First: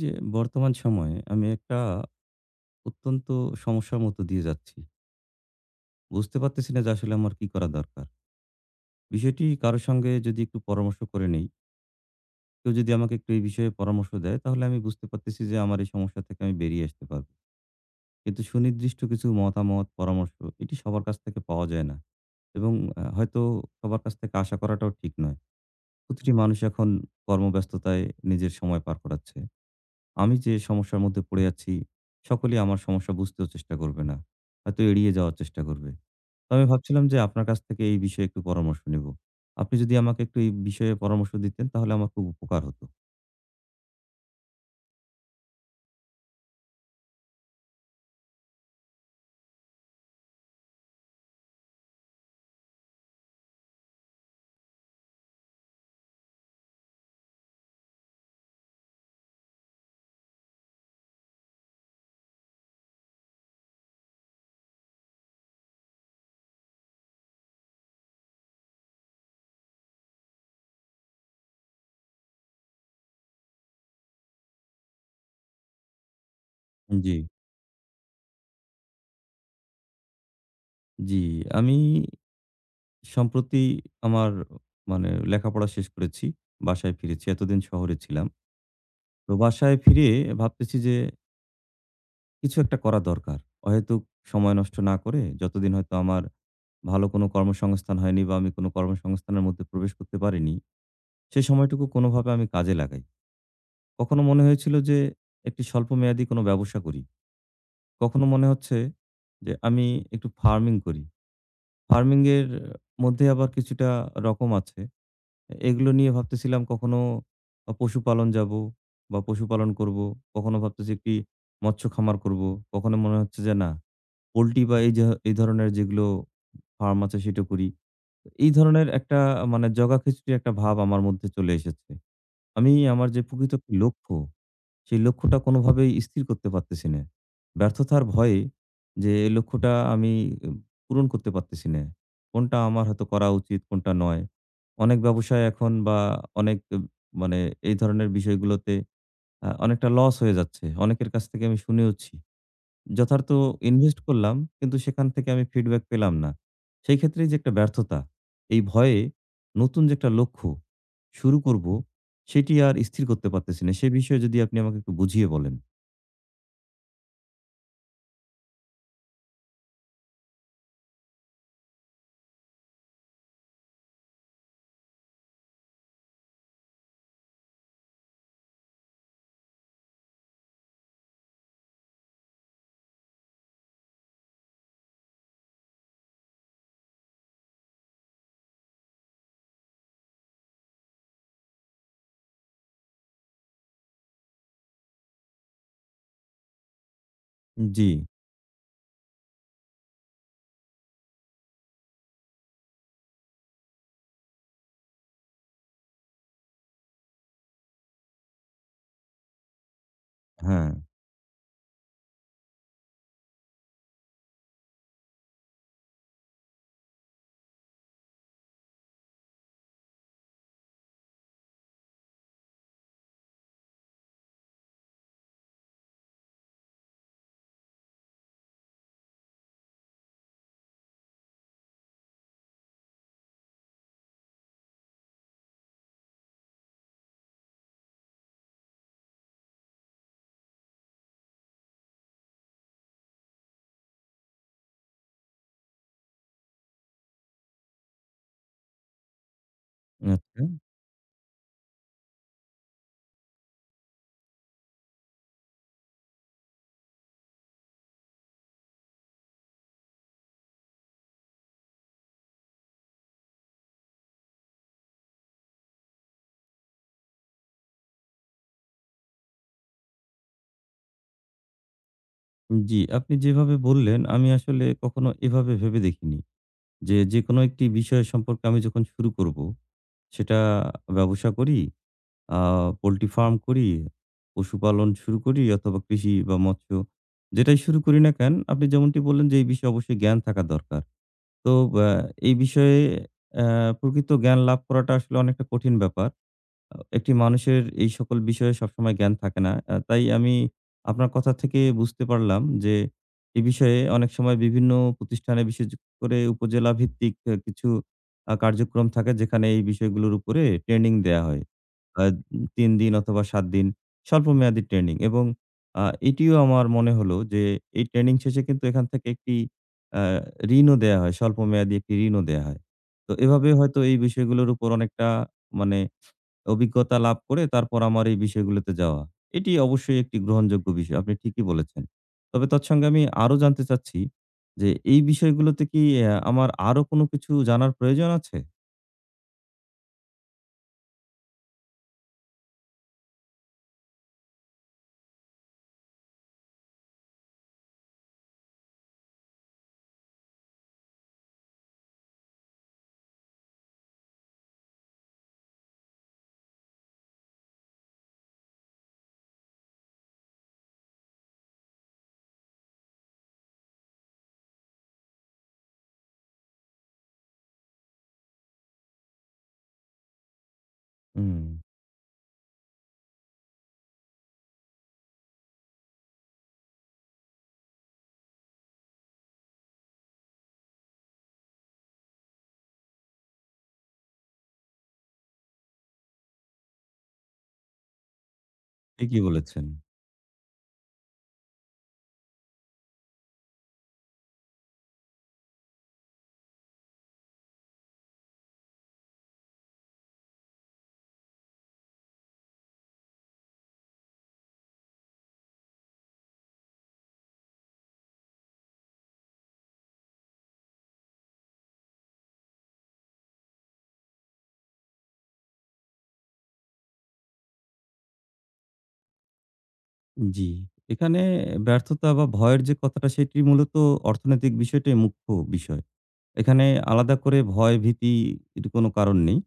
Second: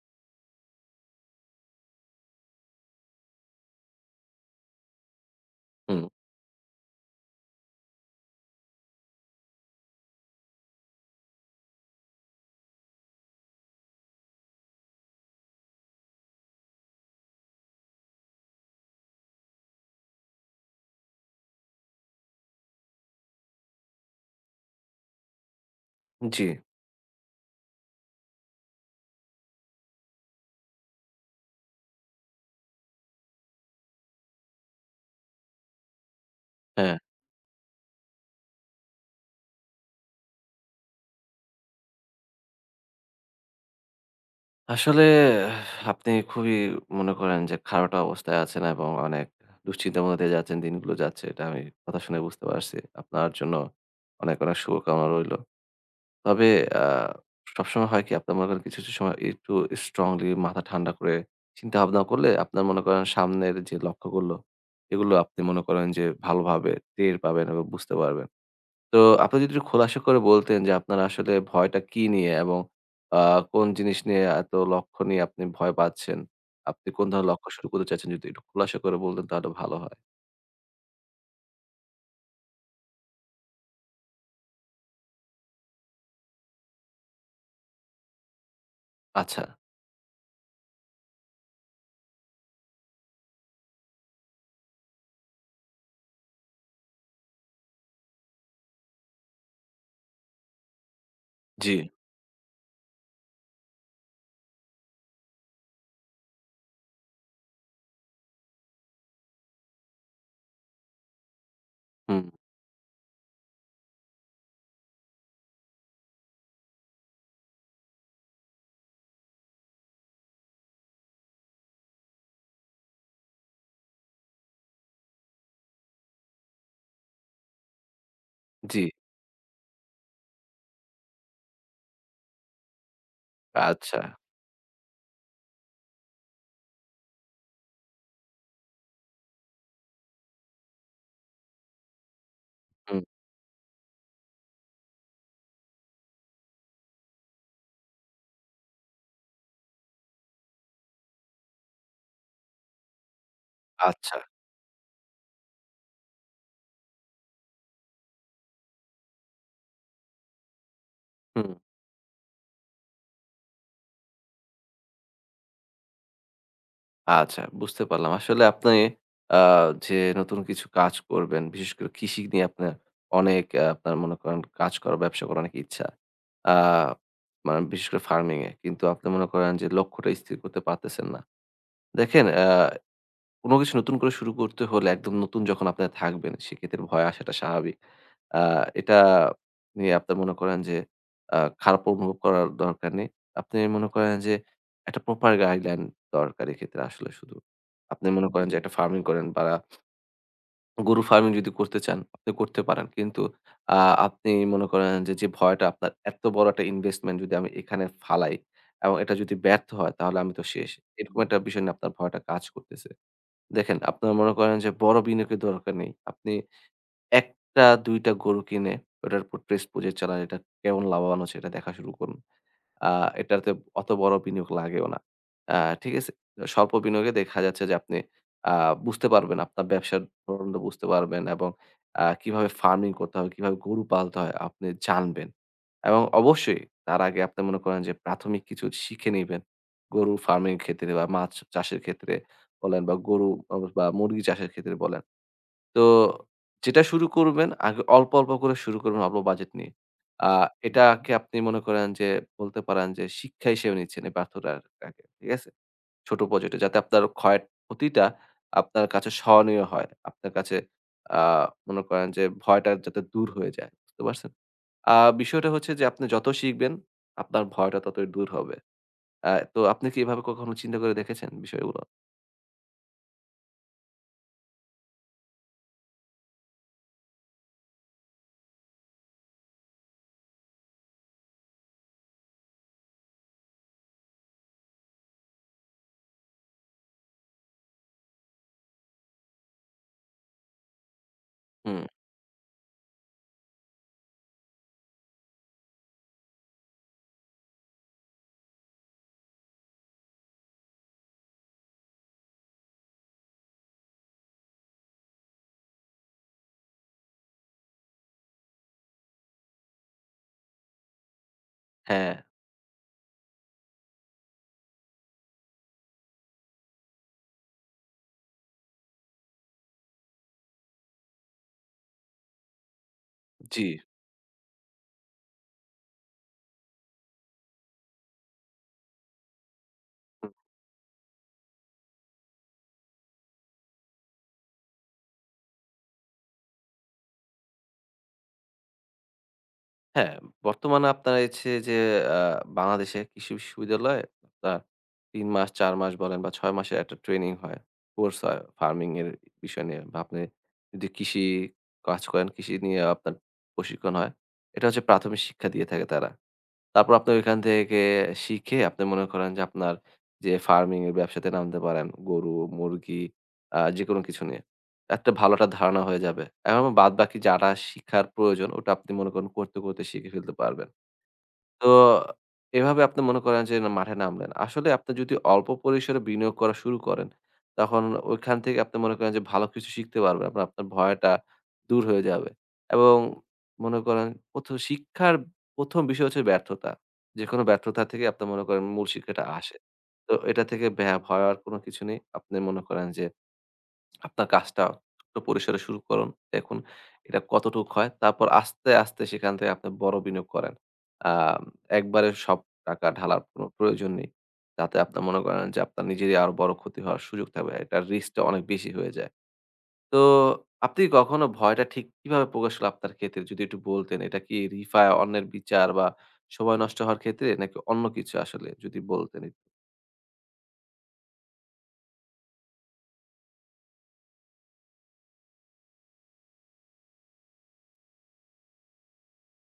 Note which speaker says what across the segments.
Speaker 1: যে বর্তমান সময়ে আমি একটা অত্যন্ত সমস্যার মতো দিয়ে যাচ্ছি।
Speaker 2: হুম,
Speaker 1: বুঝতে পারতেছি না যে আসলে আমার কি করা দরকার। বিষয়টি কারো সঙ্গে যদি একটু পরামর্শ করে নেই, কেউ যদি আমাকে একটু এই বিষয়ে পরামর্শ দেয় তাহলে আমি বুঝতে পারতেছি যে আমার এই সমস্যা থেকে আমি বেরিয়ে আসতে পারব। কিন্তু সুনির্দিষ্ট কিছু মতামত, পরামর্শ এটি সবার কাছ থেকে পাওয়া যায় না। এবং হয়তো সবার কাছ থেকে আশা করাটাও ঠিক নয়। প্রতিটি
Speaker 2: জি।
Speaker 1: মানুষ এখন কর্মব্যস্ততায় নিজের সময় পার করাচ্ছে। আমি যে সমস্যার মধ্যে পড়ে আছি সকলেই আমার সমস্যা বুঝতেও চেষ্টা করবে না। হয়তো এড়িয়ে যাওয়ার চেষ্টা করবে। তো আমি
Speaker 2: হ্যাঁ,
Speaker 1: ভাবছিলাম যে আপনার কাছ থেকে এই বিষয়ে একটু পরামর্শ নেব। আপনি যদি আমাকে একটু এই বিষয়ে পরামর্শ দিতেন তাহলে আমার খুব উপকার হতো।
Speaker 2: আসলে আপনি খুবই মনে করেন যে খারাপ অবস্থায় আছেন এবং অনেক দুশ্চিন্তার মধ্যে দিয়ে যাচ্ছেন, দিনগুলো যাচ্ছে। এটা আমি কথা শুনে বুঝতে পারছি। আপনার জন্য অনেক, অনেক শুভকামনা রইলো। তবে আ সবসময় হয় কি আপনার মনে করেন কিছু, কিছু সময় একটু স্ট্রংলি মাথা ঠান্ডা করে চিন্তাভাবনা করলে আপনার মনে করেন সামনের যে লক্ষ্যগুলো, এগুলো আপনি মনে করেন যে ভালোভাবে টের পাবেন এবং বুঝতে পারবেন। তো আপনি যদি একটু খোলাসা করে বলতেন যে আপনার আসলে ভয়টা কি নিয়ে এবং আ কোন জিনিস নিয়ে এত লক্ষ্য নিয়ে আপনি ভয় পাচ্ছেন? আপনি কোন
Speaker 1: জি।
Speaker 2: ধরনের লক্ষ্য শুরু করতে চাচ্ছেন যদি একটু খোলাসা করে বলতেন তাহলে ভালো হয়।
Speaker 1: জি, আমি সম্প্রতি আমার মানে লেখাপড়া শেষ করেছি। বাসায় ফিরেছি। এতদিন শহরে ছিলাম। তো
Speaker 2: আচ্ছা।
Speaker 1: বাসায় ফিরে ভাবতেছি যে কিছু একটা করা দরকার। অহেতুক সময় নষ্ট না করে যতদিন হয়তো আমার ভালো কোনো কর্মসংস্থান হয়নি বা আমি কোনো কর্মসংস্থানের মধ্যে প্রবেশ করতে পারিনি, সে
Speaker 2: জি।
Speaker 1: সময়টুকু কোনোভাবে আমি কাজে লাগাই। কখনো মনে হয়েছিল যে একটি স্বল্পমেয়াদী কোনো ব্যবসা করি। কখনো মনে হচ্ছে যে আমি একটু ফার্মিং করি। ফার্মিং
Speaker 2: হুম।
Speaker 1: এর মধ্যে আবার কিছুটা রকম আছে। এগুলো নিয়ে ভাবতেছিলাম কখনো পশুপালন যাবো বা পশুপালন করবো। কখনো ভাবতেছি একটি মৎস্য খামার করবো। কখনো মনে হচ্ছে যে না পোল্ট্রি বা এই যে এই ধরনের যেগুলো ফার্ম আছে সেটা করি। এই
Speaker 2: জি।
Speaker 1: ধরনের একটা মানে জগাখিচুড়ি একটা ভাব আমার মধ্যে চলে এসেছে। আমি আমার যে প্রকৃত একটি
Speaker 2: আচ্ছা।
Speaker 1: লক্ষ্য, সেই লক্ষ্যটা কোনোভাবেই স্থির করতে পারতেছি না। ব্যর্থতার ভয়ে যে এই লক্ষ্যটা আমি উম, পূরণ করতে পারতেছি না। কোনটা আমার
Speaker 2: হুম।
Speaker 1: হয়তো করা উচিত, কোনটা নয়। অনেক ব্যবসায় এখন বা অনেক মানে এই ধরনের বিষয়গুলোতে অনেকটা লস হয়ে যাচ্ছে। অনেকের কাছ থেকে আমি শুনেওছি। যথার্থ ইনভেস্ট
Speaker 2: আচ্ছা।
Speaker 1: করলাম কিন্তু সেখান থেকে আমি ফিডব্যাক পেলাম না। সেই ক্ষেত্রেই যে একটা ব্যর্থতা, এই ভয়ে নতুন যে একটা লক্ষ্য শুরু
Speaker 2: হুম।
Speaker 1: করব, সেটি আর স্থির করতে পারতেছি না। সে বিষয়ে যদি আপনি আমাকে একটু বুঝিয়ে বলেন।
Speaker 2: আচ্ছা, বুঝতে পারলাম। আসলে আপনি আ যে নতুন কিছু কাজ করবেন, বিশেষ করে কৃষি নিয়ে আপনার অনেক আপনার মনে করেন কাজ করার, ব্যবসা করার অনেক ইচ্ছা। আ মানে বিশেষ করে ফার্মিং এ। কিন্তু আপনি মনে করেন যে লক্ষ্যটা স্থির করতে পারতেছেন না। দেখেন, কোন কিছু নতুন করে শুরু করতে হলে একদম নতুন যখন আপনার থাকবেন সেক্ষেত্রে ভয় আসাটা স্বাভাবিক। আ এটা নিয়ে আপনি মনে করেন যে আ খারাপ অনুভব করার দরকার নেই। আপনি মনে করেন যে একটা প্রপার গাইডলাইন দরকার এক্ষেত্রে আসলে শুধু।
Speaker 1: জি,
Speaker 2: আপনি মনে করেন যে একটা ফার্মিং করেন বা গরু ফার্মিং যদি করতে চান, আপনি করতে পারেন। কিন্তু আ আপনি মনে করেন যে, যে ভয়টা আপনার, এত বড় একটা ইনভেস্টমেন্ট যদি আমি এখানে ফালাই এবং এটা যদি ব্যর্থ হয় তাহলে আমি তো
Speaker 1: হ্যাঁ,
Speaker 2: শেষ। এরকম একটা বিষয় নিয়ে আপনার ভয়টা কাজ করতেছে। দেখেন, আপনার মনে করেন যে বড় বিনিয়োগের দরকার নেই। আপনি একটা ২ টা গরু কিনে ওটার উপর প্রেস পুঁজে চালান। এটা কেমন লাভবান হচ্ছে এটা দেখা শুরু করুন। আ এটাতে অত বড় বিনিয়োগ লাগেও না। আ ঠিক আছে? স্বল্প বিনিয়োগে দেখা যাচ্ছে যে আপনি আ বুঝতে পারবেন, আপনার ব্যবসার ধরনটা বুঝতে পারবেন এবং কিভাবে ফার্মিং করতে হবে, কিভাবে গরু পালতে হয় আপনি জানবেন। এবং অবশ্যই তার আগে আপনি মনে করেন যে প্রাথমিক কিছু শিখে নিবেন। গরু ফার্মিং এর ক্ষেত্রে বা মাছ চাষের ক্ষেত্রে বলেন বা গরু বা মুরগি চাষের ক্ষেত্রে বলেন। তো যেটা শুরু করবেন আগে অল্প, অল্প করে শুরু করবেন অল্প বাজেট নিয়ে। আ
Speaker 1: আচ্ছা।
Speaker 2: এটাকে আপনি মনে করেন যে বলতে পারেন যে শিক্ষা হিসেবে নিচ্ছেন এই ব্যর্থতাটাকে। ঠিক আছে? ছোট বাজেটে যাতে আপনার ক্ষয়ের ক্ষতিটা আপনার কাছে স্মরণীয় হয়। আপনার কাছে আ মনে করেন যে ভয়টা যাতে দূর হয়ে যায়। বুঝতে পারছেন? আ বিষয়টা হচ্ছে যে আপনি যত শিখবেন আপনার ভয়টা ততই দূর হবে। তো আপনি কি এভাবে কখনো চিন্তা করে দেখেছেন বিষয়গুলো?
Speaker 1: জি, আপনি যেভাবে বললেন আমি আসলে কখনো এভাবে ভেবে দেখিনি যে, যেকোনো একটি বিষয় সম্পর্কে আমি যখন শুরু করব, সেটা ব্যবসা করি আ পোল্ট্রি ফার্ম করি, পশুপালন শুরু করি অথবা কৃষি বা মৎস্য যেটাই শুরু করি না কেন, আপনি যেমনটি বললেন যে এই বিষয়ে অবশ্যই জ্ঞান থাকা দরকার। তো
Speaker 2: হুম।
Speaker 1: ব্যা এই বিষয়ে অ্যা প্রকৃত জ্ঞান লাভ করাটা আসলে অনেকটা কঠিন ব্যাপার। একটি মানুষের এই সকল বিষয়ে সবসময় জ্ঞান থাকে না। তাই আমি আপনার কথা থেকে বুঝতে পারলাম যে, এ বিষয়ে অনেক সময় বিভিন্ন প্রতিষ্ঠানে বিশেষ করে উপজেলা ভিত্তিক কিছু কার্যক্রম থাকে যেখানে এই বিষয়গুলোর উপরে ট্রেনিং দেয়া হয়। আ
Speaker 2: হ্যাঁ,
Speaker 1: ৩ দিন অথবা ৭ দিন স্বল্পমেয়াদী ট্রেনিং এবং আ এটিও আমার মনে হলো যে, এই ট্রেনিং শেষে কিন্তু এখান থেকে একটি আ ঋণও দেয়া হয়। স্বল্পমেয়াদী একটি ঋণও দেয়া হয়। তো এভাবে
Speaker 2: জি।
Speaker 1: হয়তো এই বিষয়গুলোর উপর অনেকটা মানে অভিজ্ঞতা লাভ করে তারপর আমার এই বিষয়গুলোতে যাওয়া। এটি অবশ্যই একটি গ্রহণযোগ্য বিষয়। আপনি ঠিকই বলেছেন। তবে তৎসঙ্গে আমি আরো জানতে চাচ্ছি যে এই বিষয়গুলোতে কি আমার আরো কোনো কিছু জানার প্রয়োজন আছে?
Speaker 2: হ্যাঁ, বর্তমানে আপনার হচ্ছে যে আ বাংলাদেশে কৃষি বিশ্ববিদ্যালয়ে আপনার ৩ মাস, ৪ মাস বলেন বা ৬ মাসের একটা ট্রেনিং হয়। কোর্স হয় ফার্মিং এর বিষয় নিয়ে বা আপনি যদি কৃষি কাজ করেন, কৃষি নিয়ে আপনার প্রশিক্ষণ হয়। এটা হচ্ছে প্রাথমিক শিক্ষা দিয়ে থাকে তারা। তারপর আপনি ওইখান থেকে শিখে আপনি মনে করেন যে আপনার যে ফার্মিং এর ব্যবসাতে নামতে পারেন। গরু, মুরগি যেকোনো কিছু নিয়ে। একটা ভালো একটা ধারণা হয়ে যাবে। এখন বাদবাকি যাটা শিখার প্রয়োজন ওটা আপনি মনে করেন করতে, করতে শিখে ফেলতে পারবেন।
Speaker 1: হুম।
Speaker 2: তো এভাবে আপনি মনে করেন যে না মাঠে নামলেন। আসলে আপনি যদি অল্প পরিসরে বিনিয়োগ করা শুরু করেন, তখন ওইখান থেকে আপনি মনে করেন যে ভালো কিছু শিখতে পারবেন। আপনার আপনার ভয়টা দূর হয়ে যাবে এবং মনে করেন ১ম শিক্ষার ১ম বিষয় হচ্ছে ব্যর্থতা। যেকোনো ব্যর্থতা থেকে আপনি মনে করেন মূল
Speaker 1: ঠিকই
Speaker 2: শিক্ষাটা আসে।
Speaker 1: বলেছেন।
Speaker 2: তো এটা থেকে ভয় হওয়ার কোনো কিছু নেই। আপনি মনে করেন যে আপনার কাজটা ছোট্ট পরিসরে শুরু করুন। দেখুন এটা কতটুক হয়। তারপর আস্তে, আস্তে সেখান থেকে আপনি বড় বিনিয়োগ করেন। আম একবারে সব টাকা ঢালার কোনো প্রয়োজন নেই। তাতে আপনার মনে করেন যে আপনার নিজেরই আরো বড় ক্ষতি হওয়ার সুযোগ থাকবে। এটার রিস্কটা অনেক বেশি হয়ে যায়। তো আপনি কখনো ভয়টা ঠিক কিভাবে প্রকাশ হলো আপনার ক্ষেত্রে যদি একটু বলতেন? এটা কি রিফায় অন্যের বিচার বা সময় নষ্ট হওয়ার ক্ষেত্রে নাকি অন্য কিছু আসলে যদি বলতেন একটু?
Speaker 1: জি। এখানে ব্যর্থতা বা ভয়ের যে কথাটা সেটি মূলত অর্থনৈতিক বিষয়টাই মুখ্য বিষয়। এখানে আলাদা করে ভয়, ভীতির কোনো কারণ নেই।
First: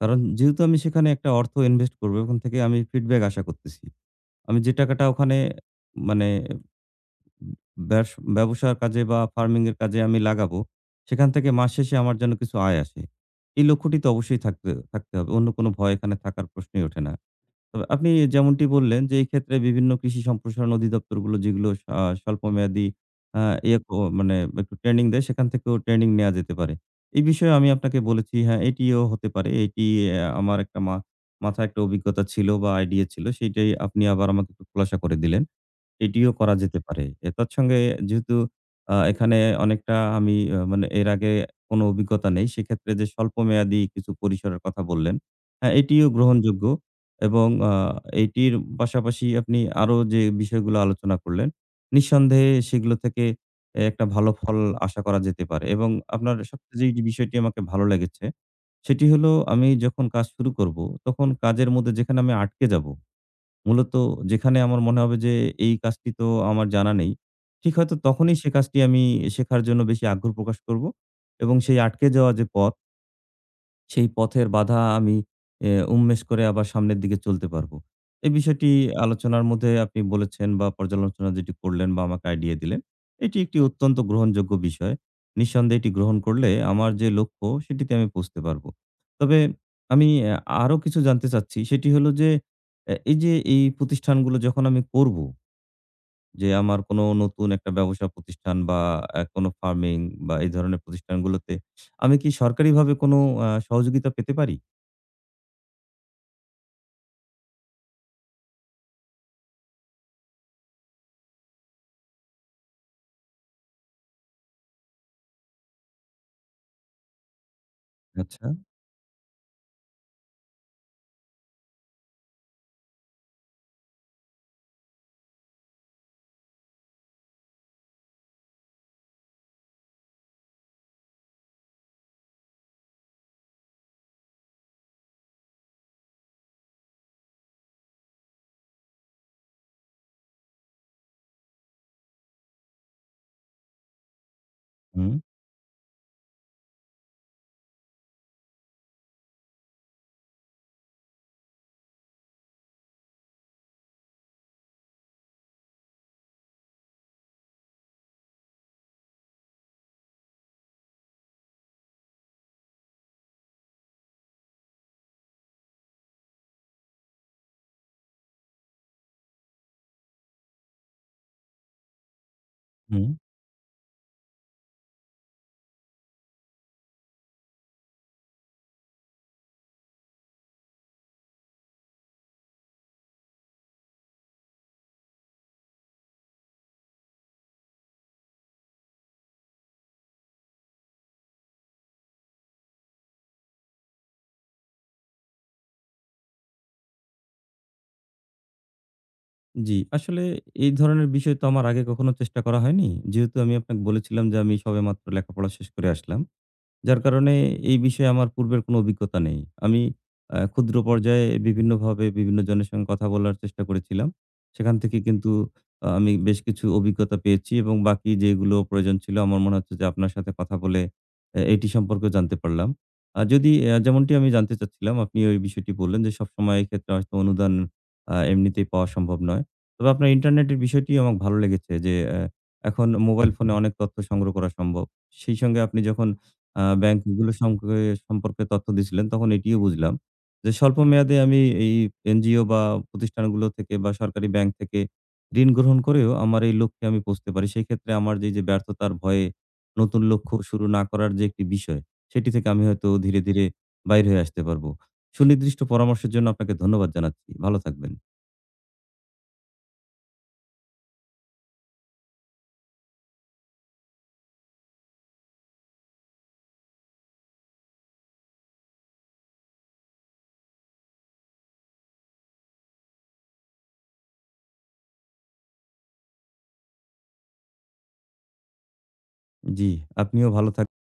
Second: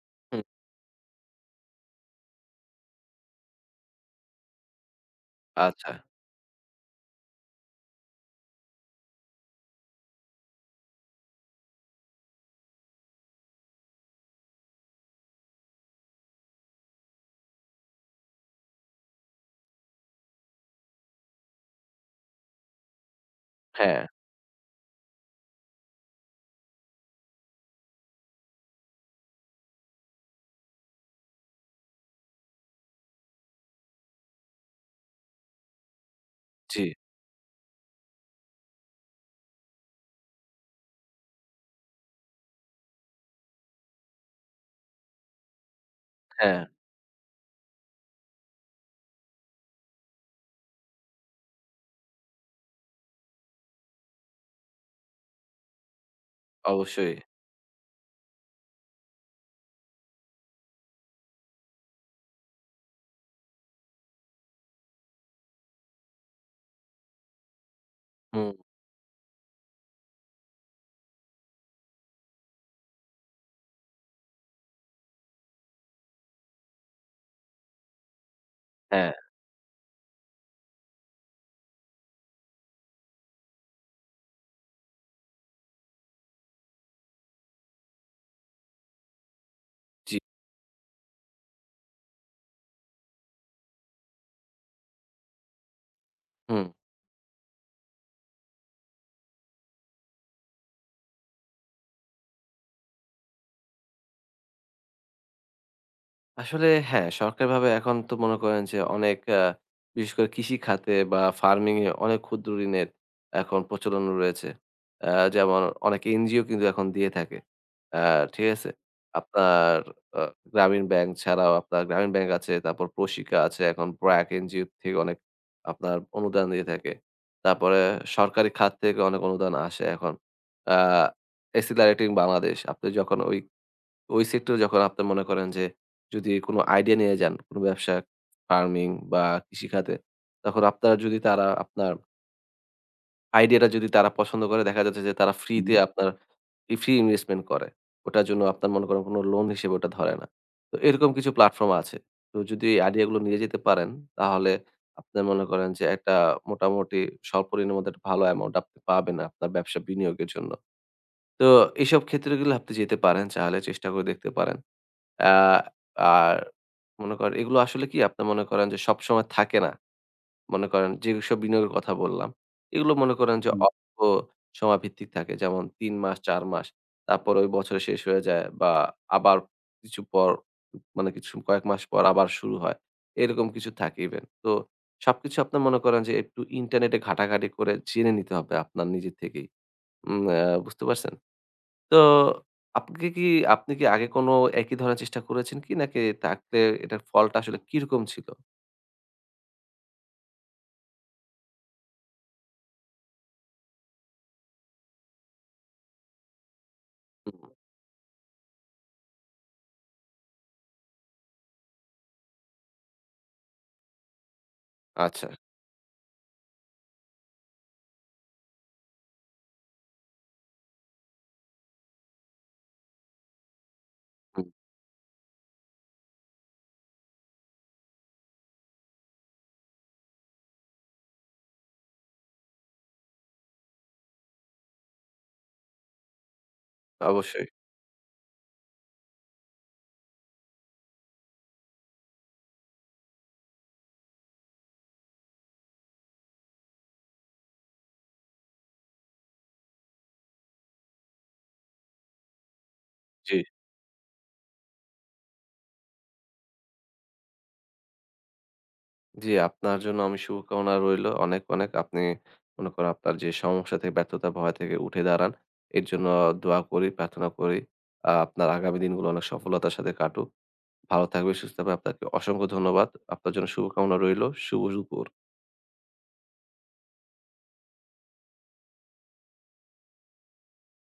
Speaker 1: কারণ
Speaker 2: হুম,
Speaker 1: যেহেতু আমি সেখানে একটা অর্থ ইনভেস্ট করব, ওখান থেকে আমি ফিডব্যাক আশা করতেছি। আমি যে টাকাটা ওখানে
Speaker 2: আচ্ছা।
Speaker 1: মানে ব্যস ব্যবসার কাজে বা ফার্মিং এর কাজে আমি লাগাবো, সেখান থেকে মাস শেষে আমার যেন কিছু আয় আসে। এই লক্ষ্যটি তো অবশ্যই থাকতে থাকতে হবে। অন্য কোনো ভয় এখানে থাকার প্রশ্নই ওঠে না। তবে আপনি যেমনটি বললেন যে, এই ক্ষেত্রে বিভিন্ন কৃষি সম্প্রসারণ অধিদপ্তরগুলো যেগুলো স্বল্পমেয়াদী আ ইয়ে ক
Speaker 2: হ্যাঁ,
Speaker 1: মানে একটু ট্রেনিং দেয়, সেখান থেকেও ট্রেনিং নেয়া যেতে পারে। এই বিষয়ে আমি আপনাকে বলেছি, হ্যাঁ, এটিও হতে পারে। এটি আমার একটা মাথায় একটা অভিজ্ঞতা ছিল বা আইডিয়া ছিল, সেইটাই আপনি আবার আমাকে একটু খোলাসা করে দিলেন। এটিও করা যেতে
Speaker 2: জি,
Speaker 1: পারে। এ তৎসঙ্গে যেহেতু এখানে অনেকটা আমি মানে এর আগে কোনো অভিজ্ঞতা নেই। সেক্ষেত্রে যে স্বল্পমেয়াদী কিছু পরিসরের কথা বললেন, হ্যাঁ, এটিও
Speaker 2: হ্যাঁ,
Speaker 1: গ্রহণযোগ্য এবং এটির পাশাপাশি আপনি আরো যে বিষয়গুলো আলোচনা করলেন, নিঃসন্দেহে সেগুলো থেকে এ একটা ভালো ফল আশা করা যেতে পারে এবং আপনার সবচেয়ে যেই যে
Speaker 2: অবশ্যই।
Speaker 1: বিষয়টি আমাকে ভালো লেগেছে, সেটি হলো আমি যখন কাজ শুরু করব, তখন কাজের মধ্যে যেখানে আমি আটকে যাব মূলত যেখানে আমার মনে হবে যে এই কাজটি তো আমার জানা নেই। ঠিক হয়তো তখনই সে
Speaker 2: হুম,
Speaker 1: কাজটি আমি শেখার জন্য বেশি আগ্রহ প্রকাশ করব এবং সেই আটকে যাওয়া যে পথ সেই পথের বাধা আমি এ উন্মেষ করে আবার সামনের দিকে চলতে পারবো। এই বিষয়টি
Speaker 2: হ্যাঁ,
Speaker 1: আলোচনার মধ্যে আপনি বলেছেন বা পর্যালোচনা যেটি করলেন বা আমাকে আইডিয়া দিলেন, এটি একটি অত্যন্ত গ্রহণযোগ্য বিষয়। নিঃসন্দেহে এটি গ্রহণ করলে আমার যে লক্ষ্য সেটিতে আমি পৌঁছতে পারবো। তবে আমি
Speaker 2: জি।
Speaker 1: আ আরো কিছু জানতে চাচ্ছি সেটি হলো যে, এ এই যে এই প্রতিষ্ঠানগুলো যখন আমি করবো যে
Speaker 2: হুম,
Speaker 1: আমার কোনো নতুন একটা ব্যবসা প্রতিষ্ঠান বা কোনো ফার্মিং বা এই ধরনের প্রতিষ্ঠানগুলোতে আমি কি সরকারিভাবে কোনো সহযোগিতা পেতে পারি?
Speaker 2: আসলে হ্যাঁ, সরকারিভাবে এখন তো মনে করেন যে অনেক বিশেষ করে কৃষি খাতে বা ফার্মিং এ অনেক ক্ষুদ্র ঋণের এখন প্রচলন রয়েছে। আ যেমন অনেক এনজিও কিন্তু এখন দিয়ে থাকে। আ
Speaker 1: আচ্ছা।
Speaker 2: ঠিক আছে? আপনার আ গ্রামীণ ব্যাংক ছাড়াও আপনার গ্রামীণ ব্যাংক আছে, তারপর প্রশিকা আছে, এখন ব্র্যাক এনজিও থেকে অনেক আপনার অনুদান দিয়ে থাকে। তারপরে সরকারি খাত থেকে অনেক অনুদান আসে এখন। আ এক্সিলারেটিং বাংলাদেশ আপনি যখন ওই ওই সেক্টরে যখন আপনি মনে করেন যে, যদি কোনো আইডিয়া নিয়ে যান, কোনো ব্যবসা, ফার্মিং বা কৃষিখাতে, তখন আপনারা যদি তারা আপনার আইডিয়াটা যদি তারা পছন্দ করে, দেখা যাচ্ছে
Speaker 1: হুম,
Speaker 2: যে তারা ফ্রিতে, হুম, আপনার ই ফ্রি ইনভেস্টমেন্ট করে। ওটার জন্য আপনার মনে করেন কোনো লোন হিসেবে ওটা ধরে না। তো এরকম কিছু প্ল্যাটফর্ম আছে। তো যদি এই আইডিয়াগুলো নিয়ে যেতে পারেন, তাহলে আপনি মনে করেন যে একটা মোটামুটি স্বল্প ঋণের মধ্যে একটা ভালো অ্যামাউন্ট আপনি পাবেন আপনার ব্যবসা বিনিয়োগের জন্য। তো এসব ক্ষেত্রগুলো আপনি যেতে পারেন, চাইলে চেষ্টা করে দেখতে পারেন। আ আর মনে করেন এগুলো আসলে কি আপনি মনে করেন যে সবসময় থাকে না। মনে করেন যেসব বিনিয়োগের কথা বললাম, এগুলো
Speaker 1: হুম।
Speaker 2: মনে করেন যে, হুম, অল্প সময়ভিত্তিক থাকে। যেমন ৩ মাস, ৪ মাস। তারপরে ওই বছর শেষ হয়ে যায় বা আবার কিছু পর মানে কিছু কয়েক মাস পর আবার শুরু হয়। এরকম কিছু থাকে ইভেন। তো সবকিছু আপনার মনে করেন যে একটু ইন্টারনেটে ঘাটাঘাটি করে জেনে নিতে হবে আপনার নিজে থেকেই। উম আ বুঝতে পারছেন? তো আপনি কি আপনি কি আগে কোনো একই ধরনের চেষ্টা করেছেন কি? নাকি থাকলে এটার ফলটা আসলে কিরকম ছিল?
Speaker 1: জি, আসলে এই ধরনের বিষয় তো আমার আগে কখনো চেষ্টা করা হয়নি। যেহেতু আমি আপনাকে বলেছিলাম যে আমি সবেমাত্র লেখাপড়া শেষ করে আসলাম। যার কারণে
Speaker 2: হুম,
Speaker 1: এই বিষয়ে আমার পূর্বের কোনো অভিজ্ঞতা নেই। আমি ক্ষুদ্র পর্যায়ে বিভিন্নভাবে বিভিন্ন জনের সঙ্গে কথা বলার চেষ্টা করেছিলাম। সেখান থেকে
Speaker 2: আচ্ছা।
Speaker 1: কিন্তু আমি বেশ কিছু অভিজ্ঞতা পেয়েছি এবং বাকি যেগুলো প্রয়োজন ছিল আমার মনে হচ্ছে যে আপনার সাথে কথা বলে এ এটি সম্পর্কেও জানতে পারলাম। আ যদি আ যেমনটি আমি
Speaker 2: হুম,
Speaker 1: জানতে চাচ্ছিলাম আপনি ওই বিষয়টি বললেন যে সবসময় এক্ষেত্রে হয়তো অনুদান এমনিতেই পাওয়া সম্ভব নয়। তবে আপনার ইন্টারনেটের বিষয়টি আমার ভালো লেগেছে যে এ এখন মোবাইল ফোনে অনেক তথ্য সংগ্রহ করা সম্ভব। সেই সঙ্গে আপনি যখন ব্যাংকগুলো
Speaker 2: অবশ্যই।
Speaker 1: সম্পর্কে সম্পর্কে তথ্য দিয়েছিলেন, তখন এটিও বুঝলাম যে স্বল্প মেয়াদে আমি এই এনজিও বা প্রতিষ্ঠানগুলো থেকে বা সরকারি ব্যাংক থেকে ঋণ গ্রহণ করেও আমার এই লক্ষ্যে আমি পৌঁছতে পারি। সেক্ষেত্রে আমার যে ব্যর্থতার ভয়ে নতুন লক্ষ্য শুরু না করার যে একটি বিষয়, সেটি থেকে আমি হয়তো ধীরে,
Speaker 2: জি,
Speaker 1: ধীরে বাইর হয়ে আসতে পারবো। সুনির্দিষ্ট পরামর্শের জন্য আপনাকে ধন্যবাদ জানাচ্ছি। ভালো থাকবেন।
Speaker 2: জি, আপনার জন্য আমি শুভকামনা রইলো। অনেক, অনেক আপনি মনে করেন আপনার যে সমস্যা থেকে ব্যর্থতা, ভয় থেকে উঠে দাঁড়ান। এর জন্য দোয়া করি, প্রার্থনা করি। আপনার আগামী দিনগুলো অনেক সফলতার সাথে কাটুক। ভালো থাকবেন, সুস্থ থাকবেন। আপনাকে অসংখ্য ধন্যবাদ। আপনার জন্য শুভকামনা রইলো। শুভ দুপুর।
Speaker 1: জি, আপনিও ভালো থাক